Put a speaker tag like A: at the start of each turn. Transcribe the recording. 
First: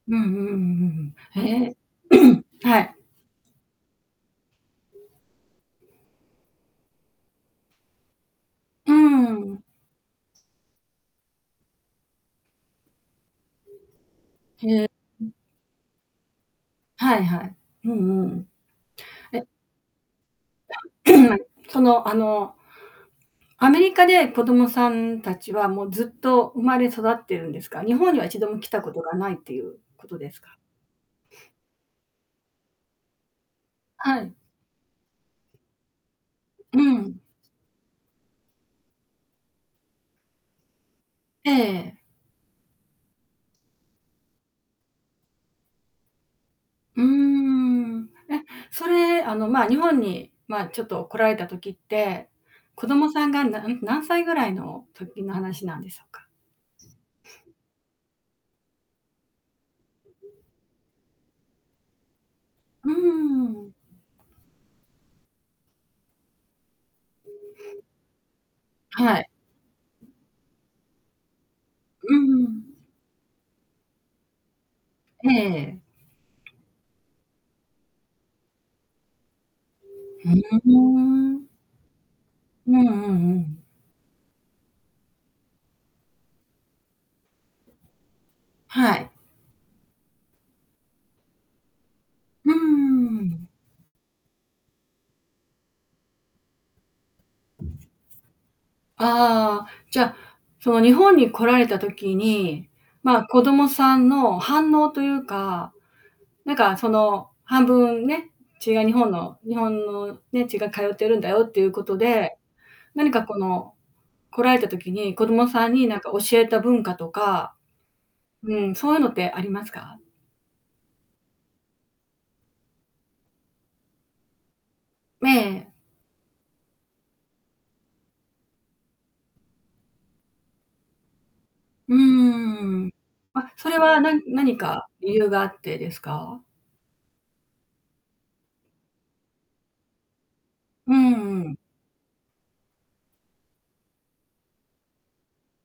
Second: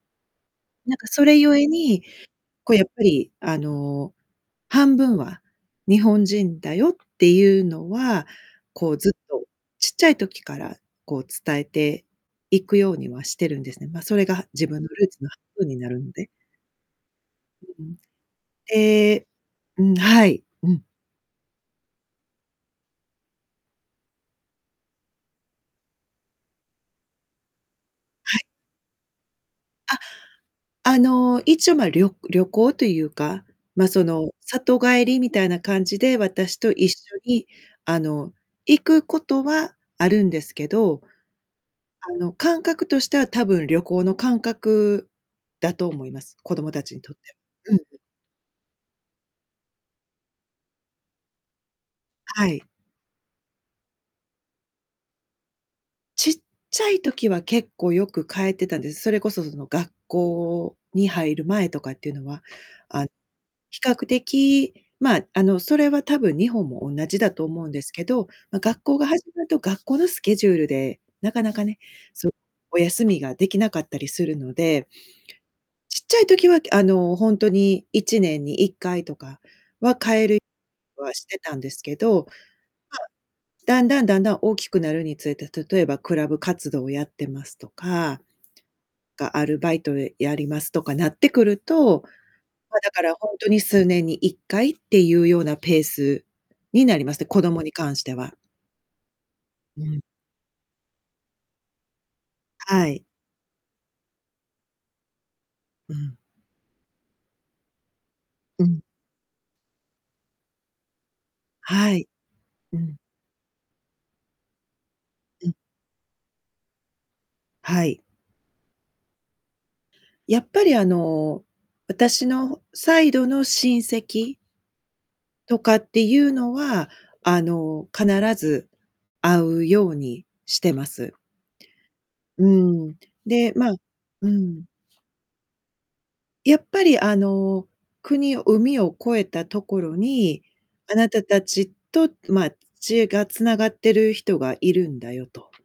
A: うんうんう
B: なんか
A: ん
B: それ
A: うん。
B: 故
A: へ
B: に、
A: え。
B: こう
A: は
B: やっ
A: い。
B: ぱり、あの、半
A: [unintelligible]
B: 分は日本人だよっていうのは、こ
A: う
B: うずっと
A: ん。
B: ちっちゃい時から、こう伝えていくようにはしてるんですね。ま、それが
A: う
B: 自
A: ん。へ
B: 分のルーツ
A: え。
B: の
A: ん。
B: 半分になるので。
A: はいはい、
B: うん
A: う
B: うん。
A: んうん。
B: ええ
A: え。
B: うん、はい、うん。
A: その、あの、アメリカで子供さん達は、もうずっと生まれ育ってるんですか。日本にはい
B: は
A: ち
B: い。
A: ども来たことがないっていう
B: あ、
A: ことですか？
B: あの、一応、ま、りょ旅行というか、ま、そ
A: は
B: の
A: い。
B: 里帰りみたいな感じで、私と
A: う
B: 一緒
A: ん。
B: に、あの、行くことはあるんですけど
A: ええええ。
B: あの、感覚としては多分旅行の感覚だと思います。子供たち
A: う
B: に
A: ー
B: とって。うんうん。
A: ん。え、それ、あの、まあ、日本に、まあ、ちょっと来られた時って、
B: あ、はい。
A: 子供さんがなん何歳ぐらいの時の話なんでしょうか？
B: ちっちゃい時は結構よく帰ってたんです。それこそその学
A: [unintelligible]
B: 校に入る前とかっていうのは。
A: う
B: あの、
A: ーん。
B: 比較的、まあ、あの、それはたぶん日本も同じだと思うんで
A: [unintelligible]
B: すけど、ま、学校が
A: は
B: 始
A: い。
B: まると、学校のスケジュールで、なかなかね、
A: う
B: そ
A: ん
B: う、
A: うん。
B: お休みができなかったりするので
A: ええええ。
B: ちっちゃい時は、あの、ほんとに1年に1回とかは
A: [unintelligible]
B: 帰
A: ふ
B: れ
A: ん、ふふ
B: はし
A: ー
B: て
A: ん
B: たんですけど、
A: うんう
B: ま
A: ん
B: あ、
A: うん。
B: だんだんだんだん大きくなるにつれて、例えばクラブ活動をやってますとか、
A: はい。
B: か、アルバイトでやりますとかなってくると、
A: うん
B: ま、だか
A: う
B: ら
A: んう
B: ほんと
A: ん。
B: に数年に1回っていうようなペースになりまして、子供に関しては。
A: ああ、
B: う
A: じ
B: ん。
A: ゃ、その日本に来られた時に、
B: あ、はい。
A: まあ、子供さんの反応というか、
B: うん。
A: なんか、その、半分ね、
B: う
A: 血
B: ん。
A: が日本の日本のね、血が通ってるんだよっていうこ
B: は
A: と
B: い。
A: で、
B: うん。
A: 何かこの、来られた時に、子供
B: うん。
A: さんになんか教えた文化とか、
B: はい。
A: うん、そういうのってありますか？
B: やっぱり、あの、私のサイドの親戚
A: ええ
B: と
A: ええ。
B: かっていうのは、あの、必ず、会うようにしてます。
A: う
B: う
A: ーん。
B: ん。
A: あ、
B: で、
A: そ
B: ま
A: れはな
B: う
A: 何
B: ん。
A: か理由があってですか？
B: やっぱりあの、国海を越えたところに、
A: う
B: あなたた
A: んうん。
B: ちと、まあ、血が繋がっている人がいるんだよと。